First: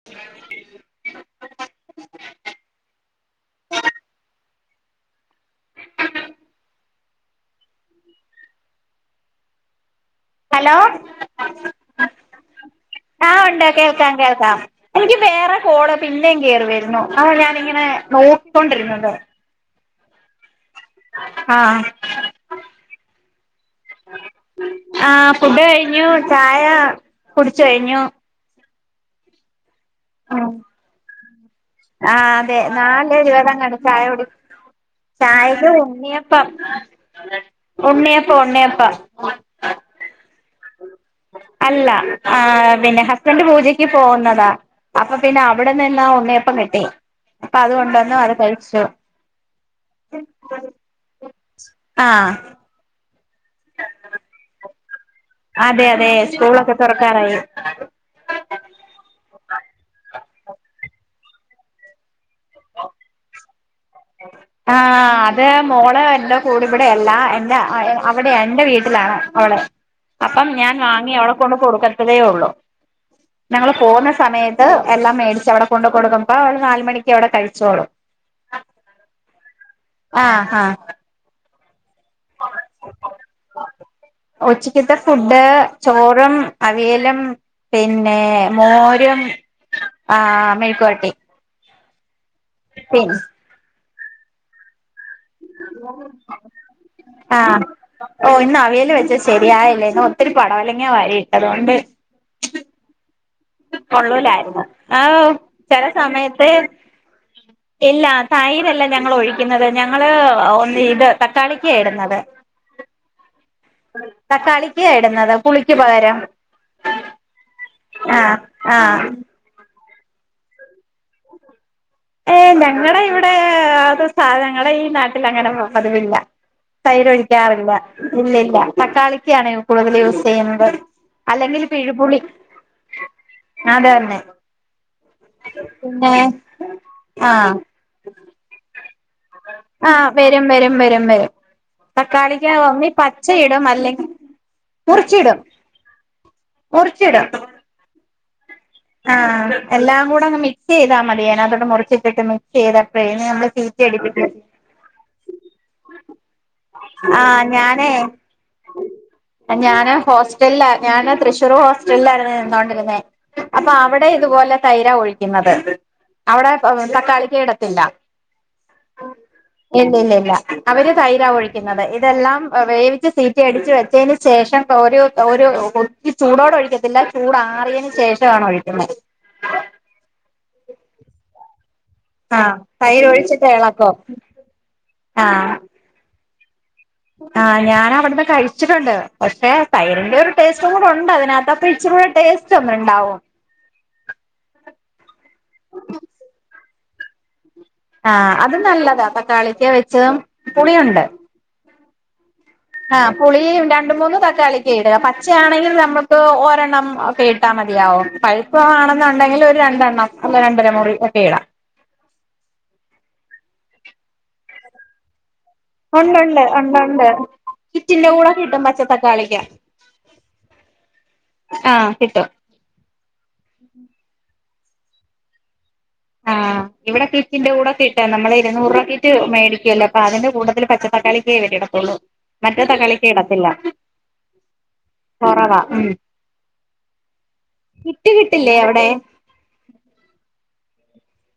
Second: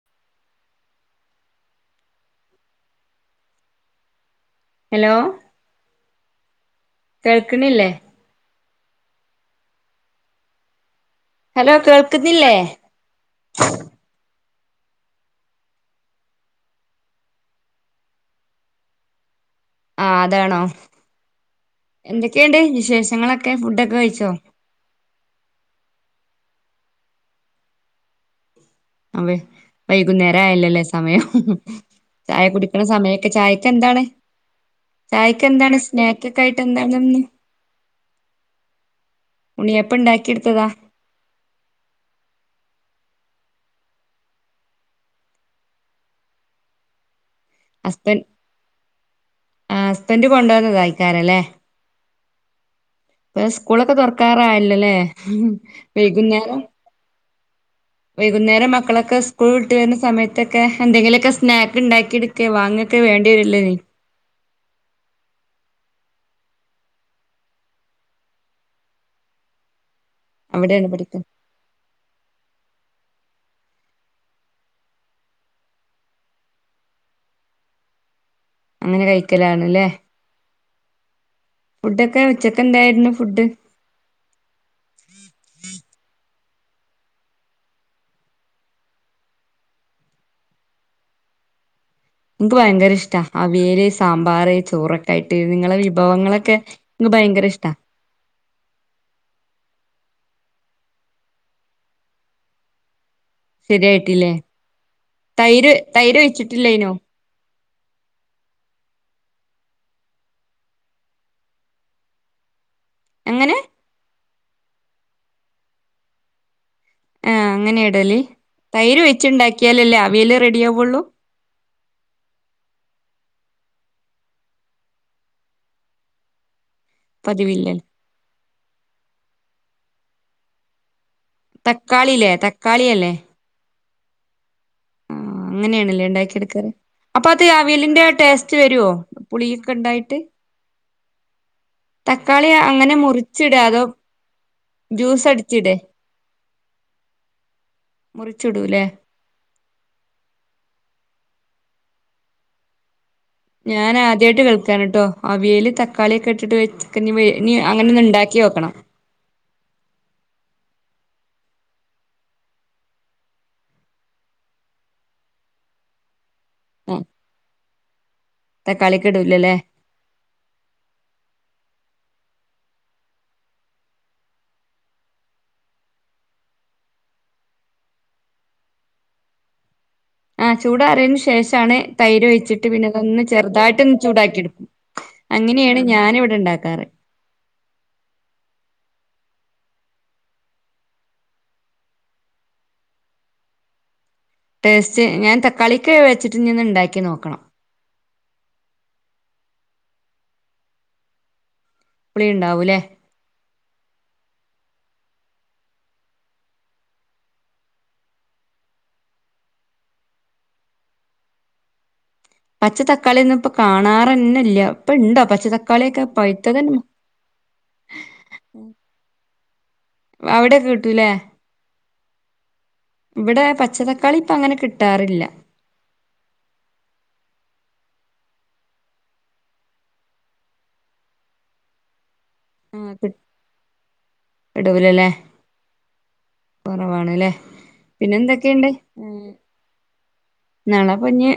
അ [unintelligible] hello കേൾക്കണില്ലേ hello hello കേൾക്കുന്നില്ലേ ആ ഉണ്ട് കേൾക്കാം കേൾക്കാം എനിക്ക് വേറെ കോള് പിന്നെം കേറിവരുന്നു ആ ഞാനിങ്ങനെ നോക്കിക്കൊണ്ടിരുന്നത് ആഹ് അതാണോ ആഹ് എന്തൊക്കെയുണ്ട് വിശേഷങ്ങളൊക്കെ ഫുഡൊക്കെ കഴിച്ചോ ആ ഫുഡ് കഴിഞ്ഞു ചായ കുടിച്ച് കഴിഞ്ഞു അവെ വൈകുന്നേരം ഉം ആയല്ലല്ലേ സമയം ആഹ് ചായ അതെ കുടിക്കണ നാല് സമയൊക്കെ ചായക്ക് ഇരുപതങ്ങാണ്ട് ചായ എന്താണ് കുടി ചായക്ക് എന്താണ് സ്നാക്ക് ഒക്കെ ഉണ്ണിയപ്പം ആയിട്ട് എന്താണ്ന്ന് ഉണ്ണിയപ്പം ഉണ്ണിയപ്പം ഉണ്ണിയപ്പം ഇണ്ടാക്കി എടുത്തതാ അല്ല ആ പിന്നെ ഹസ്ബൻഡ് പൂജക്ക് പോകുന്നതാ അപ്പൊ പിന്നെ അവിടന്ന് എല്ലാം ഉണ്ണിയപ്പം കിട്ടി അപ്പൊ അതുകൊണ്ടന്ന് അത് കഴിച്ചു ആ ഹസ്ബൻഡ് കൊണ്ടുവന്നത ആയിക്കാരല്ലേ ആഹ് ഇപ്പൊ സ്കൂളൊക്കെ തുറക്കാറായല്ലല്ലേ അതെ അതെ വൈകുന്നേരം സ്കൂളൊക്കെ തുറക്കാറായി വൈകുന്നേരം മക്കളൊക്കെ സ്കൂൾ വിട്ട് വരുന്ന സമയത്തൊക്കെ എന്തെങ്കിലു ഒക്കെ സ്നാക്ക് ഉണ്ടാക്കി എടു ക്കെ വന്നിട്ട് വേണ്ടി വരില്ലെ നീ ആ അത് മോള എല്ല കൂടി ഇവിടെയല്ല എൻ്റെ അ അവിടെ എന്റെ വീട്ടിലാണ് അവള് അപ്പം ഞാൻ അവിടെ ആണ് വാങ്ങി പഠിക്ക അവടെ കൊണ്ട് കൊടുക്കത്തതേ ഉള്ളു ഞങ്ങള് പോകുന്ന സമയത്ത് എല്ലാം മേടിച്ച് അവിടെ കൊണ്ട് കൊടുക്കുമ്പ ഒരു നാല് മണിക്ക് അവിടെ കഴിച്ചോളും അങ്ങനെ കഴിക്കലാണ് ല്ലേ ആഹ് ഹാ ഫുഡൊക്കെ ഉച്ചക്ക് എന്തായിരുന്നു ഫുഡ് ഉച്ചക്ക്ത്തെ ഫുഡ് ചോറും അവിയലും പിന്നെ മോരും ആ മെഴുക്കുവരട്ടി ഇൻക്ക് ഭയങ്കര പിൻ ഇഷ്ട അവിയല് സാമ്പാർ ചോറൊ ക്കായിട്ട് നിങ്ങളെ വിഭവങ്ങളൊക്കെ നിക്ക് ഭയങ്കര ഇഷ്ടാ ഓഹ് ഇന്ന് അവിയൽ വെച്ച ശരിയായില്ല ഇന്ന് ഒത്തിരി പടവലങ്ങ വാരിയിട്ടത് കൊണ്ട് ശരിയായിട്ടില്ലേ കൊള്ളൂലായിരുന്നു ആ തൈര് ചെല തൈര് സമയത്ത് ഒഴിച്ചിട്ടില്ലേനോ ഇല്ല തൈര് അല്ല ഞങ്ങൾ ഒഴിക്കുന്നത് ഞങ്ങള് ഒന്ന് ഇത് തക്കാളിക്ക ഇടുന്നത് എങ്ങനെ തക്കാളിക്ക ഇടുന്നത് പുളിക്ക് പകരം ആ അങ്ങനെ ഇടല് ആഹ് തൈര് ആഹ് വെച്ച് ഇണ്ടാക്കിയാലല്ലേ അവിയൽ റെഡി ആവുള്ളൂ ഏഹ് ഞങ്ങടെ ഇവടെ അത് സാധനങ്ങൾ ഈ നാട്ടിൽ അങ്ങനെ പതിവില്ല തൈര് ഒഴിക്കാറില്ല പതിവില്ലേ ഇല്ല ഇല്ല തക്കാളിക്ക്യാണ് കൂടുതൽ യൂസ് ചെയ്യുന്നത് അല്ലെങ്കിൽ പിഴുപുളി തക്കാളില്ലേ തക്കാളിയല്ലേ അതന്നെ ആ അങ്ങനേണ്ല്ലേ ഇണ്ടാക്കി എടുക്കാറ് അപ്പൊ അത് ആഹ് അവിയലിന്റെ ടേസ്റ്റ് വരുവോ പുളിയൊക്കെ ആഹ് ഉണ്ടായിട്ട് വരും വരും വരും വരും തക്കാളി തക്കാളിക്ക ഒന്നി അങ്ങനെ മുറിച്ചിട പച്ചയിടും അതോ അല്ലെങ്കിൽ ജ്യൂസ് മുറിച്ചിടും അടിച്ചിടേ മുറിച്ചിടും മുറിച്ചിടുല്ലേ. ആഹ് എല്ലാം കൂടെ അങ്ങ് മിക്സ് ചെയ്താ മതി അതിനകത്തോട്ട് മുറിച്ചിട്ടിട്ട് മിക്സ് ചെയ്തപ്പഴേ നമ്മള് സീറ്റി ഞാന് അടിപ്പിക്കും ആദ്യായിട്ട് കേൾക്കാണ് ട്ടോ അവിയൽ തക്കാളി ഒക്കെ ഇട്ടിട്ട് വെക്ക ആഹ് ഇനി അങ്ങനെ ഞാനേ ഒന്ന് ഇണ്ടാക്കി നോക്കണം ഞാന് ഹോസ്റ്റലില ഞാന് തൃശ്ശൂർ ഹോസ്റ്റലിലായിരുന്നു നിന്നോണ്ടിരുന്നേ അപ്പൊ അവടെ ഇതുപോലെ തൈര ഒഴിക്കുന്നത് അവടെ ആ തക്കാളിക്ക ഇടത്തില്ല തക്കാളിയൊക്കെ ഇടൂലല്ലേ ഇല്ല ഇല്ല ഇല്ല അവര് തൈരാ ഒഴിക്കുന്നത് ഇതെല്ലാം വേവിച്ച് സീറ്റി അടിച്ച് വെച്ചതിന് ശേഷം തോരു തോരു കൊത്തി ചൂടോട ഒഴിക്കത്തില്ല ചൂടാറിയന് ശേഷാണ് ഒഴിക്കുന്നത് ആഹ് ചൂടാറിയേന് ശേഷാണ് ആഹ് തൈരൊഴിച്ചിട്ട് പിന്നെ തൈര് അതൊന്ന് ഒഴിച്ചിട്ട് ഇളക്കും ചെറുതായിട്ടൊന്ന് ചൂടാക്കി എടുക്കും. ആഹ് അങ്ങനെയാണ് ഞാനിവിടെ ഇണ്ടാക്കാറ്. ആഹ് ഞാനവടന്ന് കഴിച്ചിട്ടുണ്ട്. പക്ഷെ തൈരിന്റെ ഒരു ടേസ്റ്റും കൂടെ ഒണ്ട് അതിനകത്തപ്പ ഇച്ചിരി കൂടെ ടേസ്റ്റ് സ്റ്റോന്ന്ണ്ടാവോ ടേസ്റ്റ് ഞാൻ തക്കാളിക്ക വെച്ചിട്ട് ഇനിയൊന്ന് ഉണ്ടാക്കി നോക്കണം. ആഹ്, അത് നല്ലതാ തക്കാളിക്ക വെച്ചതും പുളിയുണ്ട്. പുളിയുണ്ടാവൂല്ലെ? ആഹ്, പുളീ രണ്ട് മൂന്ന് തക്കാളിക്കയിട്. പച്ചയാണെങ്കിൽ നമക്ക് ഒരെണ്ണം ഒക്കെ ഇ ട്ടാ മതിയാവും. പഴുപ്പ ആണെന്നുണ്ടെങ്കിൽ ഒരു രണ്ടെണ്ണം അല്ലെങ്കി രണ്ടര മുറി ഒക്കെ ഇടാം. പച്ച തക്കാളിയൊന്നും ഇപ്പ കാണാറന്നില്ല. ഇപ്പ ഇണ്ടോ പച്ച തക്കാളി? ഒണ്ടൊണ്ട് ഒണ്ടൊണ്ട്. ഈ ചില്ലുകൂല കിട്ടും പച്ച തക്കാളിക്ക. അവിടെക്കേ കിട്ടൂലേ കിട്ടും ഇവിടെ പച്ചതക്കാളി ഇപ്പങ്ങനെ കിട്ടാറില്ല. ആഹ് [inaudible] ഇവിടെ കിറ്റിന്റെ കൂടെ കിട്ടാ നമ്മള് ഇരുന്നൂറ് രൂപ കിറ്റ് മേിക്കുവല്ലോ. അപ്പ അതിന്റെ കൂട്ടത്തില് പച്ച തക്കളിയൊക്കെ കിട്ടത്തൊള്ളൂ. മറ്റേ ആ തക്കാളിക്ക കി ഇടത്തില്ല. കൊറവാ കൊറവാണ്ല്ലേ? കിറ്റ് പിന്നെ കിട്ടില്ലേ എന്തൊക്കെയ്ണ്ട് അവിടെ നാളപ്പെ ഇനി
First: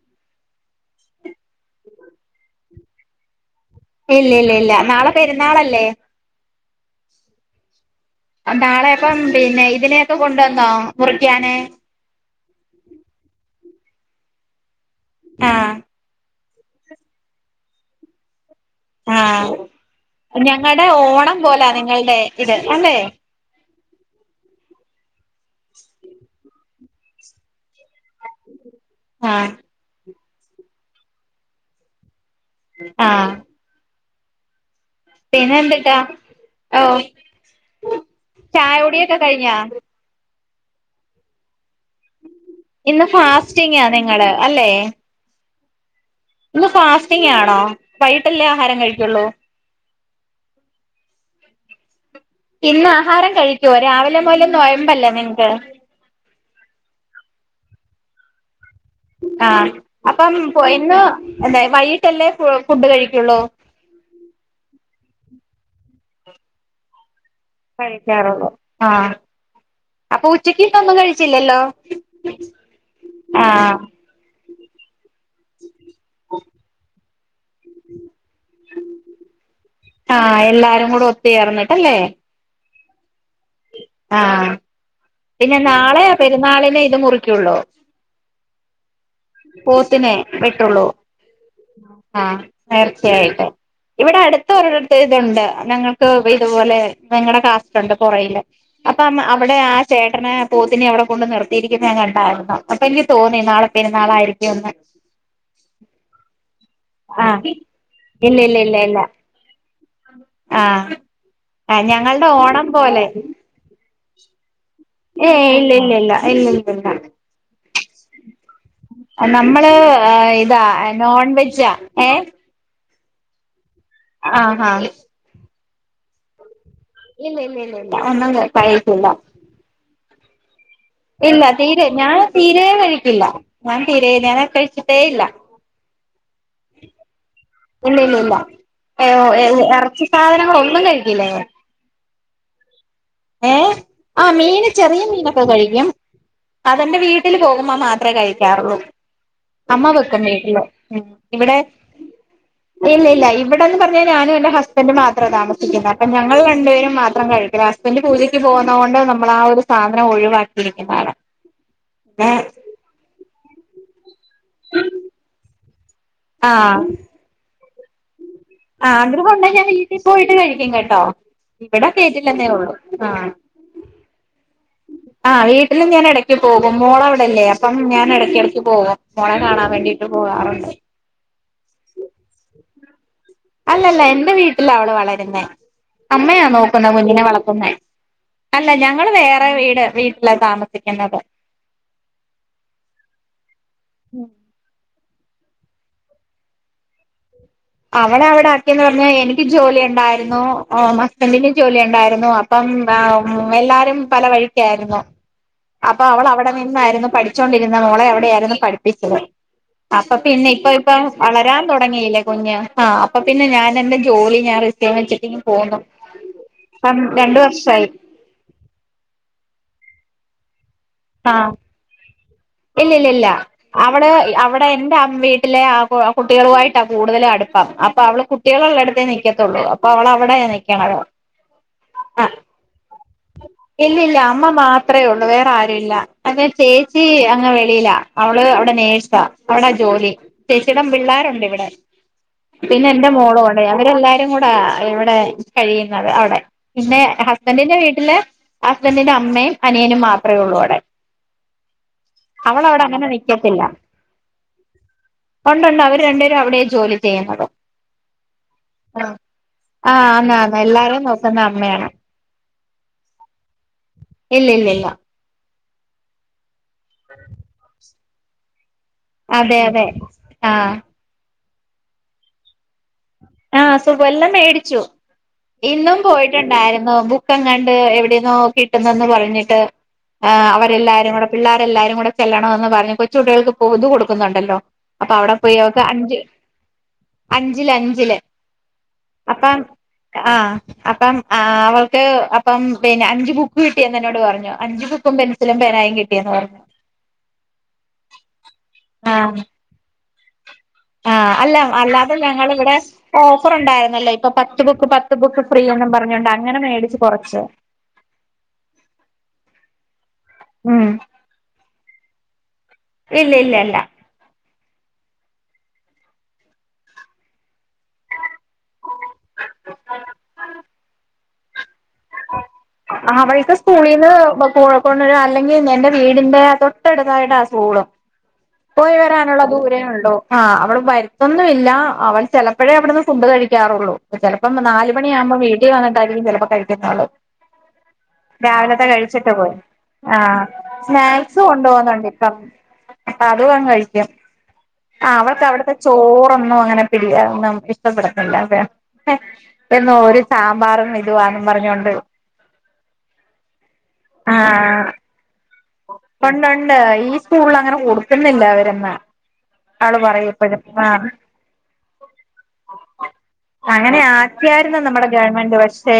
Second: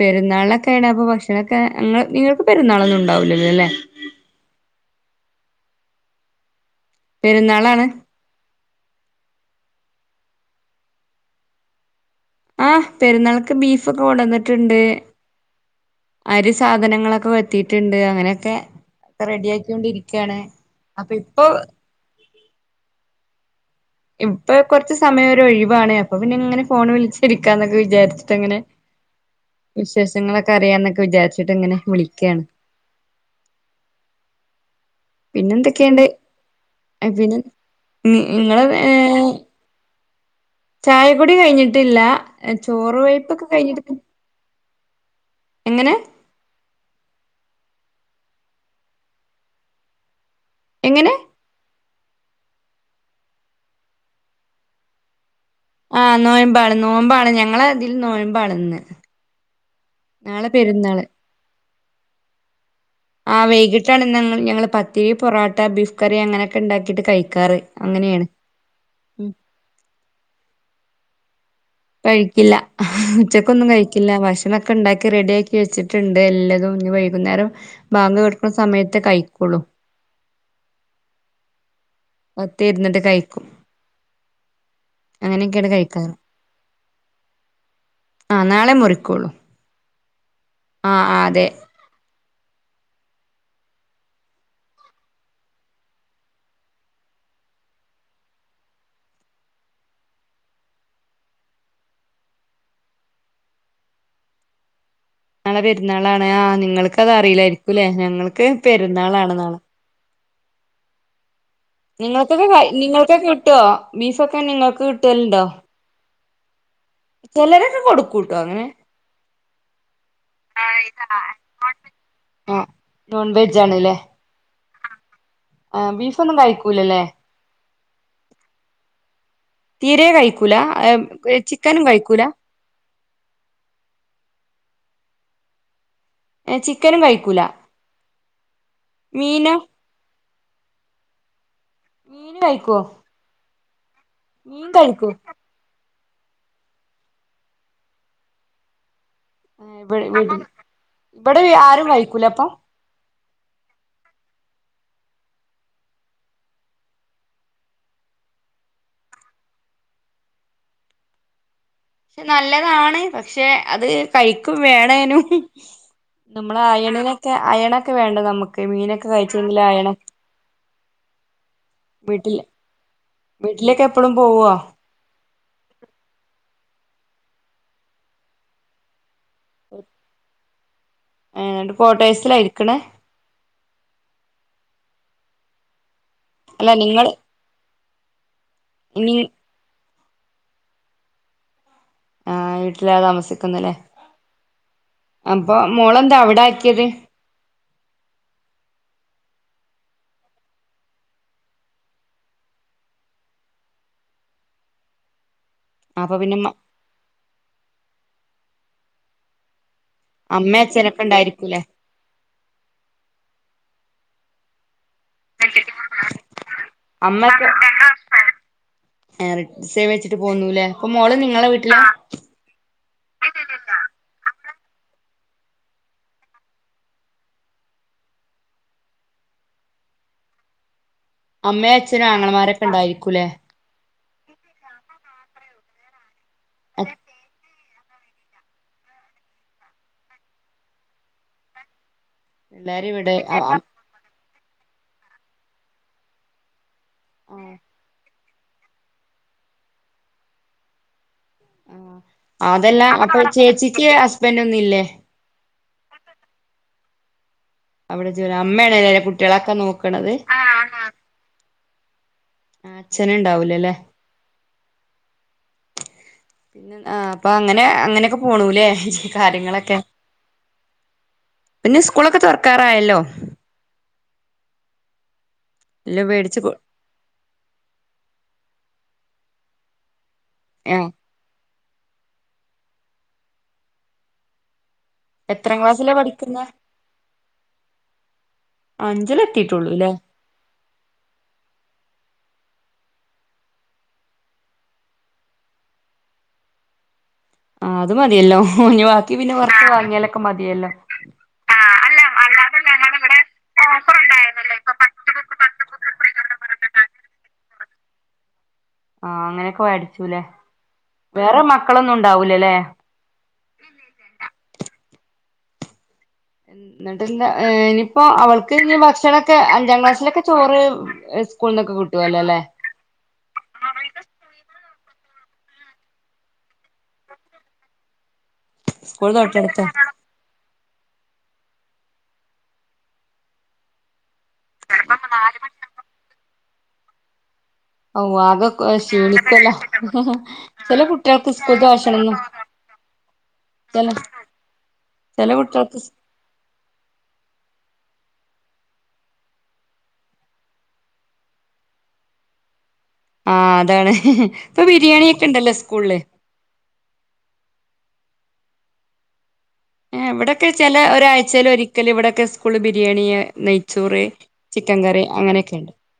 പെരുന്നാളക്കെ കഴിഞ്ഞാ അപ്പോ ഭക്ഷണൊക്കെ നിങ്ങ നിങ്ങൾക്ക് പെുന്നാളന്നും ഉണ്ടാവില്ലല്ലോ അല്ലേ. ഇല്ല ഇല്ല ഇല്ല. നാളെ പെരുന്നാളല്ലേ? പെരുന്നാളാണ്. നാളെ അപ്പം പിന്നെ ഇതിനെയൊക്കെ കൊണ്ടുവന്നോ മുറിക്കാന്? ആഹ് പെരുന്നാൾക്ക് ബീഫൊക്കെ കൊണ്ടന്നിട്ട്ണ്ട്. ആഹ് അരി സാധനങ്ങളൊക്കെ വരുത്തിയിട്ടുണ്ട്. അങ്ങനെയൊക്കെ ആഹ്, റെഡിയാക്കിക്കൊണ്ടിരിക്കയാണ് ഞങ്ങൾടെ അപ്പൊ ഓണം ഇപ്പൊ പോലാ നിങ്ങൾടെ ഇത് അല്ലേ? ഇപ്പെ കൊറച്ച് സമയം ഒരു ഒഴിവാണ് അപ്പൊ പിന്നെ ഇങ്ങനെ ഫോണ് വിളിച്ചിരിക്കാന്നൊക്കെ വിചാരിട്ടിങ്ങനെ [inaudible] ആഹ് വിശേഷങ്ങളൊക്കെ അറിയാന്നൊക്കെ വിചാരിച്ചിട്ടിങ്ങനെ വിളിക്കാണ്. ആഹ് പിന്നെ പിന്നെന്ത്‌ട്ടാ? എന്തൊക്കെയുണ്ട് ഓഹ് പിന്നെ നിങ്ങള് ചായ കുടിയക്കെ കഴിഞ്ഞാ? ചായകുടി കഴിഞ്ഞിട്ടില്ല, ചോറ് വെയ്പക്കെ കഴിഞ്ഞിട്ടി ങ്ങടെ അല്ലെ? എങ്ങനെ? ഇന്ന് ഫാസ്റ്റിങ് ആണോ, വൈകിട്ടല്ലേ ആഹാരം കഴിക്കുള്ളൂ? എങ്ങനെ? ഇന്ന് ആഹാരം കഴിക്കോ? രാവിലെ മൊതല് നൊയ്മ്പല്ലെ നിങ്ങക്ക്? ആഹ് നൊയമ്പാണ് നോമ്പാണ് ഞങ്ങളതില് നൊയമ്പാണിന്ന്. ആഹ് അപ്പം പൊ ഇന്ന് എന്ത വൈകിട്ടല്ലേ ഫുഡ് കഴിക്കൊ ആഹ് വൈകിട്ടാണ് ഞങ്ങള് ഞങ്ങള് പത്തിരി, പൊറോട്ട, ബീഫ് കറി അങ്ങനക്കെണ്ടാക്കിട്ട് കഴിക്കാറ്. അങ്ങനെയാണ് കഴിക്കാറൊള്ളൂ. ആഹ് ഉം അപ്പൊ ഉച്ചക്ക് ശേഷം ഒന്നും കഴിച്ചില്ലല്ലോ? കഴിക്കില്ല. ഉച്ചക്കൊന്നും ആഹ് കഴിക്കില്ല ഭക്ഷണൊക്കെണ്ടാക്കി റെഡി ആക്കി വച്ചി ടെണ്ട് എല്ലതും. ഇനി വൈകുന്നേരം ബാങ്കൊട്ക്കുന്ന സമയത്ത് കഴിക്കൊള്ളൂ. ആഹ് എല്ലാരും കൂടെ ഒത്തുചേർന്നിട്ടല്ലേ? ഒത്തെരുന്നിട്ട് കഴിക്കും. ആഹ്. പിന്നെ അങ്ങനെയൊക്കെയാണ് കഴിക്കാറ് നാളെയാ പെരുന്നാളിനെ ഇത് മുറിക്ക്യൊള്ളോ. ആഹ് നാളെ മുറിക്കുള്ളൂ പോത്തിനെ വെ ആഹ് ആഹ് അതെ. ആഹ് നേർച്ചയായിട്ട്. ഇവിടെ അടുത്ത ഒരുടത്ത് ഇതുണ്ട് ഞങ്ങൾക്ക് ഇതുപോലെ നിങ്ങടെ കാസ്റ്റ്ണ്ട് പുറകില്. അപ്പം അവിടെ ആ ചേട്ടന് പോത്തിനി അവിടെ കൊണ്ട് നിർത്തിയിരിക്കുന്നെ ഞാൻ കണ്ടായിരുന്നു. അപ്പൊ എനിക്ക് തോന്നി നാളെ പെരുന്നാളായിരിക്ക്യൂന്ന്. നാളെ പെന്നാളാണ് ആഹ് നിങ്ങൾക്ക് അത് ആഹ് അറില്ലായിരിക്കുംല്ലേ ഇല്ല ഞങ്ങൾക്ക് ഇല്ല ഇല്ല ഇല്ല പെരുന്നാളാണ് നാളെ. ആഹ് ഏഹ് ഞങ്ങൾടെ ഓണം പോലെ. ട്ടോ ബീഫൊക്കെ നിങ്ങൾക്ക് കി ഏയ് ഇല്ല ഇല്ല ഇല്ല ഇല്ലില്ലില്ല. ചെലരൊക്കെ കൊടുക്കൂട്ടോ അങ്ങനെ. നമ്മള് ഇതാ നോൺ വെജാ. ഏഹ്? ആഹ് നോൺ വെജ്ജ് ആണ്ല്ലേ. ആഹ് ഹാ. ഏഹ് ബീഫൊന്നും കഴിക്കൂല ലേ? ഇല്ല ഇല്ല ഇല്ല ഇല്ല ഒന്നും കഴിക്കൂല്ല. തീരെ കഴിക്കൂലാ? അഹ് ഇല്ല. തീരെ ഞാൻ തീരേ കഴിക്കില്ല ഞാൻ തീരെ ഞാനത് കഴിച്ചിട്ടേ ഇല്ല. ഏഹ് ചിക്കനും കഴിക്കൂല? ഇല്ല ഇല്ല ഇല്ല. [unintelligible] മീനോ ഏഹ് ഇറച്ചി സാധനങ്ങള് ഒന്നും കഴിക്കില്ല ഞങ്ങള്. മീന് കയിക്കൊ? ഏഹ്? ആഹ് മീന് ചെറിയ മീനൊക്കെ കഴിക്കും. അതെന്റെ വീട്ടിൽ പോകുമ്പോ മാത്രേ കഴിക്കാറുള്ളൂ. അമ്മ വെക്കും വീട്ടില്. ഉം ഇവിടെ ട്ടും കയിക്കൂലെ അപ്പം? ഇല്ലില്ലാ. ഇവിടെന്ന് പറഞ്ഞാ ഞാനും എന്റെ ഹസ്ബന്ഡും മാത്രാ താമസിക്ക്ന്നെ. അപ്പം ഞങൾ രണ്ടുപേരും മാത്രം കഴിക്കില്ല. ഹസ് ബെൻഡ് പൂജക്ക് പോകുന്നോണ്ട് നമ്മള് ആ ഒരു സാധനം ഒഴിവാക്കിയിരിക്കുന്നാണ്. പക്ഷെ നല്ലതാണ് പക്ഷെ അത് കഴി ക്കും വേണേനും നമ്മൾ ആഹ് അയേണിനൊക്കെ അയേണൊക്കെ വേണ്ടേ നമു ആഹ് ആഗ്രഹുണ്ടെ ഞാൻ വീട്ടി പോയിട്ട് കഴിക്കും കേട്ടോ. ഇവിടെ വീട്ടിൽ കേറ്റില്ലെന്നേ ഉള്ളു ആഹ്. വീട്ടിലേക്ക് എപ്പഴും പോവോ ആഹ് വീട്ടിലും ഞാൻ എടക്ക് പോകും മോള് അവിടല്ലേ അപ്പം ഞാൻ എടയ്ക്കിടക്ക് പോവും. മോളെ കാണാൻ വേണ്ടീട്ട് പോകാറുണ്ട്. ഏഹ് ന്നട്ട് കോട്ടേഴ്സിലാ ഇരിക്ക്ണെ? അല്ലല്ല എന്റെ വീട്ടിലാ അവൾ വളരുന്നേ. അമ്മയാ അല്ല നോക്കുന്നെ നിങ്ങള് കുഞ്ഞിനെ വളർത്തുന്നെ. അല്ല ഞങ്ങള് ഇനി വേറെ വീട് വീട്ടിലാ താമസിക്കുന്നത്. ആഹ് വീട്ടിലാ താമസിക്കുന്നെ ല്ലേ. അപ്പം മോളെന്താ അവിടാക്കിയത്? അവളെ അവിടെ ആക്കിയേന്ന് പറഞ്ഞാ എനിക്ക് ജോലി ഉണ്ടായിരുന്നു ഓഹ് ഹസ്ബൻന്റിന് ജോലി ഉണ്ടായിരുന്നു. അപ്പം ആഹ് എല്ലാരും പല വഴിക്കായിരുന്നു. അപ്പൊ അവളവിടെ നിന്നായിരുന്നു പഠിച്ചോണ്ടിരുന്നെ. മോളെ അവിടെയായിരുന്നു പഠിപ്പിച്ചത്. അപ്പൊ പിന്നെ അമ്മേ ഇപ്പൊ ഇപ്പം അച്ഛനൊക്കെ വളരാൻ ഉണ്ടായിരിക്കൂല്ലേ തു ടങ്ങിയില്ലേ കുഞ്ഞ്. ഹാ അപ്പൊ പിന്നെ ഞാൻ എന്റെ ജോലി ഞാൻ റി [unintelligible] വച്ചിട്ടിങ്ങ് പോന്നു ഇപ്പം രണ്ടു അമ്മക്കെ വർഷായി. [unintelligible] വെച്ചിട്ട് പോന്നൂല്ലേ അപ്പൊ മോള് നിങ്ങളെ വീട്ടിലാ ആഹ് ഇല്ലില്ല ഇല്ല അവള് അവിടെ എന്റെ വീട്ടിലെ ആഹ് കുട്ടികളുവായിട്ടാ കൂടുതല് അടുപ്പം അപ്പൊ അവള് കുട്ടികളുള്ളടുത്തേ നിക്കത്തുള്ളൂ അപ്പോ അവള് അവിടെയാ നിക്കണത് അമ്മയും അച്ഛനും ആങ്ങളമാരൊക്കെ ഉണ്ടായിരിക്കൂല്ലേ ഇല്ല ഇല്ല അമ്മ മാത്രേ ഉള്ളൂ വേറെ ആരും ഇല്ല മറ്റേ ചേച്ചി അങ്ങ് വെളിയിലാ അവള് അവിടെ നേഴ്സാ അവിടാ ജോലി ചേച്ചിടെ പിള്ളേരുണ്ട് ഇവിടെ പിന്നെ എല്ലാരും എന്റെ ഇവിടെ മോളും ആഹ് അവിടെയാ അവരെല്ലാരും കൂടാ ഇവിടെ കഴിയുന്നത് അവിടെ പിന്നെ ഹസ്ബന്റിന്റെ വീട്ടില് ഹസ്ബന്റിന്റെ അമ്മയും അനിയനും മാത്രമേ ഉള്ളൂ അവിടെ അതല്ല അവളവിടെ അങ്ങനെ അപ്പൊ ചേച്ചിക്ക് ഹസ്ബന്റൊന്നും ഇല്ലേ ഉണ്ട് ഉണ്ട് അവര് രണ്ടു പേരും അവിടെയാ ജോലി ചെയ്യുന്നത് അവിടെ ജോലി അമ്മയാണല്ലെ കുട്ടികളൊക്കെ നോക്കണത് ആഹ് എല്ലാരേയും നോക്കുന്നത് അമ്മയാണ് ആഹ് അച്ഛന് ഉണ്ടാവൂലല്ലെ ഇല്ല ഇല്ല ഇല്ല ആഹ് അപ്പൊ അങ്ങനെ അങ്ങനെയൊക്കെ പോണൂലേ അതെ കാര്യങ്ങളൊക്കെ അതെ ആഹ് പിന്നെ സ്കൂളൊക്കെ തുറക്കാറായല്ലോ ആഹ് [unintelligible] മേടിച്ചു ഇന്നും എല്ലാം മേടിച്ച് കൊ പോയിട്ടുണ്ടായിര നോട്ട്ബുക്ക് എങ്ങാണ്ട് എവിടെന്നോ നോക്കിട്ടെന്ന് പറഞ്ഞിട്ട് ആഹ് ഏഹ് അവരെല്ലാരും കൂടെ പിള്ളേരെല്ലാരും കൂടെ ചെല്ലണെന്ന് പറഞ്ഞ് കൊച്ചു കുട്ടികൾക്ക് പൊതു കൊടുക്കുന്നുണ്ടല്ലോ അപ്പൊ അവിടെ പോയി എത്രാം അവൾക്ക് ക്ലാസ്സിലാ അഞ്ച് പഠിക്കുന്നെ അഞ്ചില് അഞ്ചില് അഞ്ചിലെത്തിട്ടേ അപ്പം ഉള്ളൂ ല്ലേ ആഹ് അപ്പം ആഹ് അവൾക്ക് അപ്പം പിന്നെ അഞ്ചു ബുക്ക് കിട്ടിയെന്ന് എന്നോട് പറഞ്ഞു അഞ്ചു ബുക്കും പെൻ സിലും പേനായും കിട്ടിയെന്ന് പറഞ്ഞു ആഹ് അത് മതിയല്ലോ ബാക്കി പിന്നെ ആഹ് പുറത്ത് വാങ്ങിയാലൊക്കെ മതിയല്ലോ ആഹ് അല്ല അല്ലാതെ ഞങ്ങള് ഇവിടെ ഓഫർ ഉണ്ടായിരുന്നല്ലോ ഇപ്പൊ പത്ത് ബുക്ക് പത്ത് ബുക്ക് ഫ്രീ എന്നും പറഞ്ഞൊണ്ട് അങ്ങനെ മേടിച്ചു കൊറച്ച് ആഹ് അങ്ങനെയൊക്കെ മേടിച്ചുല്ലേ ഉം വേറെ മക്കളൊന്നും ഉണ്ടാവൂലല്ലേ ഇല്ല ഇല്ല അല്ല എന്നിട്ട് എന്താ ഏഹ് ഇനിയിപ്പോ അവൾക്ക് ഇനി ഭക്ഷണൊക്കെ അഞ്ചാം ക്ലാസ്സിലൊക്കെ ചോറ് സ്കൂളിൽന്നൊക്കെ കിട്ടുവല്ലോല്ലേ അവളുടെ സ്കൂളീന്ന് [unintelligible] കൊണ്ട് വരും അല്ലെങ്കിൽ എന്റെ വീടിന്റെ തൊട്ടടുത്തായിട്ടാ സ്കൂളും പോയി സ്കൂൾ വരാനുള്ള തൊട്ടടുത്താ ദൂരേ ഉളളു ആഹ് അവള് വരുത്തൊന്നും ഇല്ല അവൾ ചിലപ്പോഴേ അവിടുന്ന് ഫുഡ് കഴിക്കാറുള്ളൂ ചിലപ്പം നാല് ചിലപ്പം മണിയാകുമ്പോ വീട്ടിൽ വന്നിട്ടായിരിക്കും ചിലപ്പോ കഴിക്കത്തോള്ളൂ [inaudible] ഓ അതൊക്കെ ശീലിച്ചല്ലേ പോയി ആ ചില കുട്ടികൾക്ക് സ്നാക്സ് സ്കൂളിലെ ഭക്ഷണം കൊണ്ടുപോകുന്നുണ്ട് ഒന്നും [inaudible] ഇപ്പം [unintelligible] കഴിക്കും ആഹ് ചില അവൾക്ക് അവിടുത്തെ കുട്ടികൾക്ക് ചോ ചോറൊന്നും അങ്ങനെ [unintelligible] അവൾക്ക് ഇഷ്ടപ്പെടത്തില്ല [unintelligible] ഇന്ന് ഒരു സാമ്പാറും ഇതു ആണെന്നും പറഞ്ഞൊണ്ട് ആഹ് അതാണ് ഇപ്പൊ ബിരിയാണി ഒക്കെ ഉണ്ടല്ലോ സ്കൂളില് ഉണ്ട് ഉണ്ട് ഈ സ്കൂളിൽ അങ്ങനെ കൊടുക്കുന്നില്ല അവരെന്നാ ഇവിടൊക്കെ ചില ഒരാഴ്ചയില് ഒരിക്കല് ഇവിടൊക്കെ സ്കൂളിൽ ബിരിയാണിയ് നെയ്ച്ചോറ് ക്കെ ആയിരുന്നു ചിക്കൻ കറി നമ്മടെ അങ്ങനെയൊക്കെ ഗവൺമെന്റ് ഉണ്ട് പക്ഷേ പക്ഷേ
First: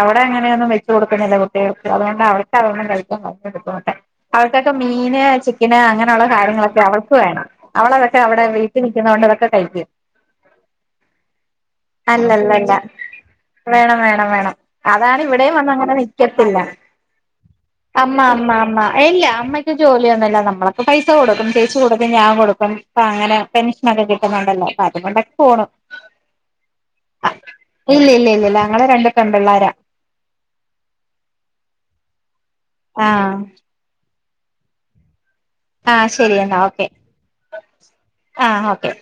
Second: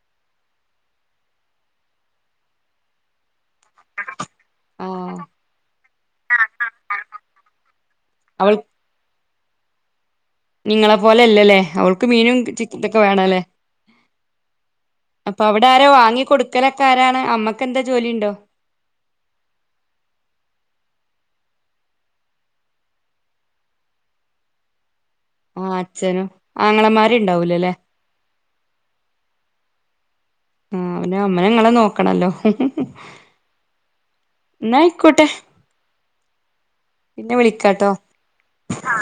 അവിടെ അങ്ങനെയൊന്നും വെച്ച് കൊടുക്കുന്നില്ല കുട്ടികൾക്ക് അതുകൊണ്ട് അവർക്ക് അതൊന്നും കഴിക്കാൻ ഭയങ്കര ബുദ്ധിമുട്ടാ അവൾക്കൊക്കെ ആ മീന് ചിക്കന് അങ്ങനെയുള്ള കാര്യങ്ങളൊക്കെ അവൾക്ക് വേണം അവളതൊക്കെ അവടെ അവൾ വീ ട്ടിൽ നിക്കുന്ന കൊണ്ട് അതൊക്കെ കഴിക്കും നിങ്ങളെ പോലെ അല്ലല്ലേ അവൾക്ക് മീനും ചിക്ക അല്ലല്ലല്ല ഇതൊക്കെ വേണം അല്ലേ വേണം വേണം വേണം അതാണ് ഇവിടെയും അവിടെ വന്ന് ആരോ അങ്ങനെ വാങ്ങി നിക്കത്തില്ല കൊടുക്കലൊക്കെ ആരാണ് അമ്മക്ക് എന്താ ജോലി അമ്മ ഉണ്ടോ അമ്മ അ മ്മ ഇല്ല അമ്മക്ക് ജോലിയൊന്നും ഇല്ല നമ്മളൊക്കെ പൈസ കൊടുക്കും ചേച്ചി കൊടുക്കും ഞാൻ കൊടുക്കും അപ്പ അങ്ങനെ പെൻഷനൊക്കെ കിട്ടുന്നുണ്ടല്ലോ അപ്പൊ അതുകൊണ്ടെ ആഹ് അച്ഛനും ആങ്ങളമാരും ഉണ്ടാവൂല്ലല്ലേ ഇല്ല ഇല്ല ഇല്ല ഇല്ല ഞങ്ങള് രണ്ട് പെൺ പിള്ളാരാ ആഹ് അപ്പോ പിന്നെ അമ്മേനെ നിങ്ങള് നോക്കണോല്ലോ ആഹ് എന്നാ ആയിക്കോട്ടെ ആഹ് ശരിയെന്നാ ഓക്കെ പിന്നെ വിളിക്കാട്ടോ ആഹ് ഓക്കെ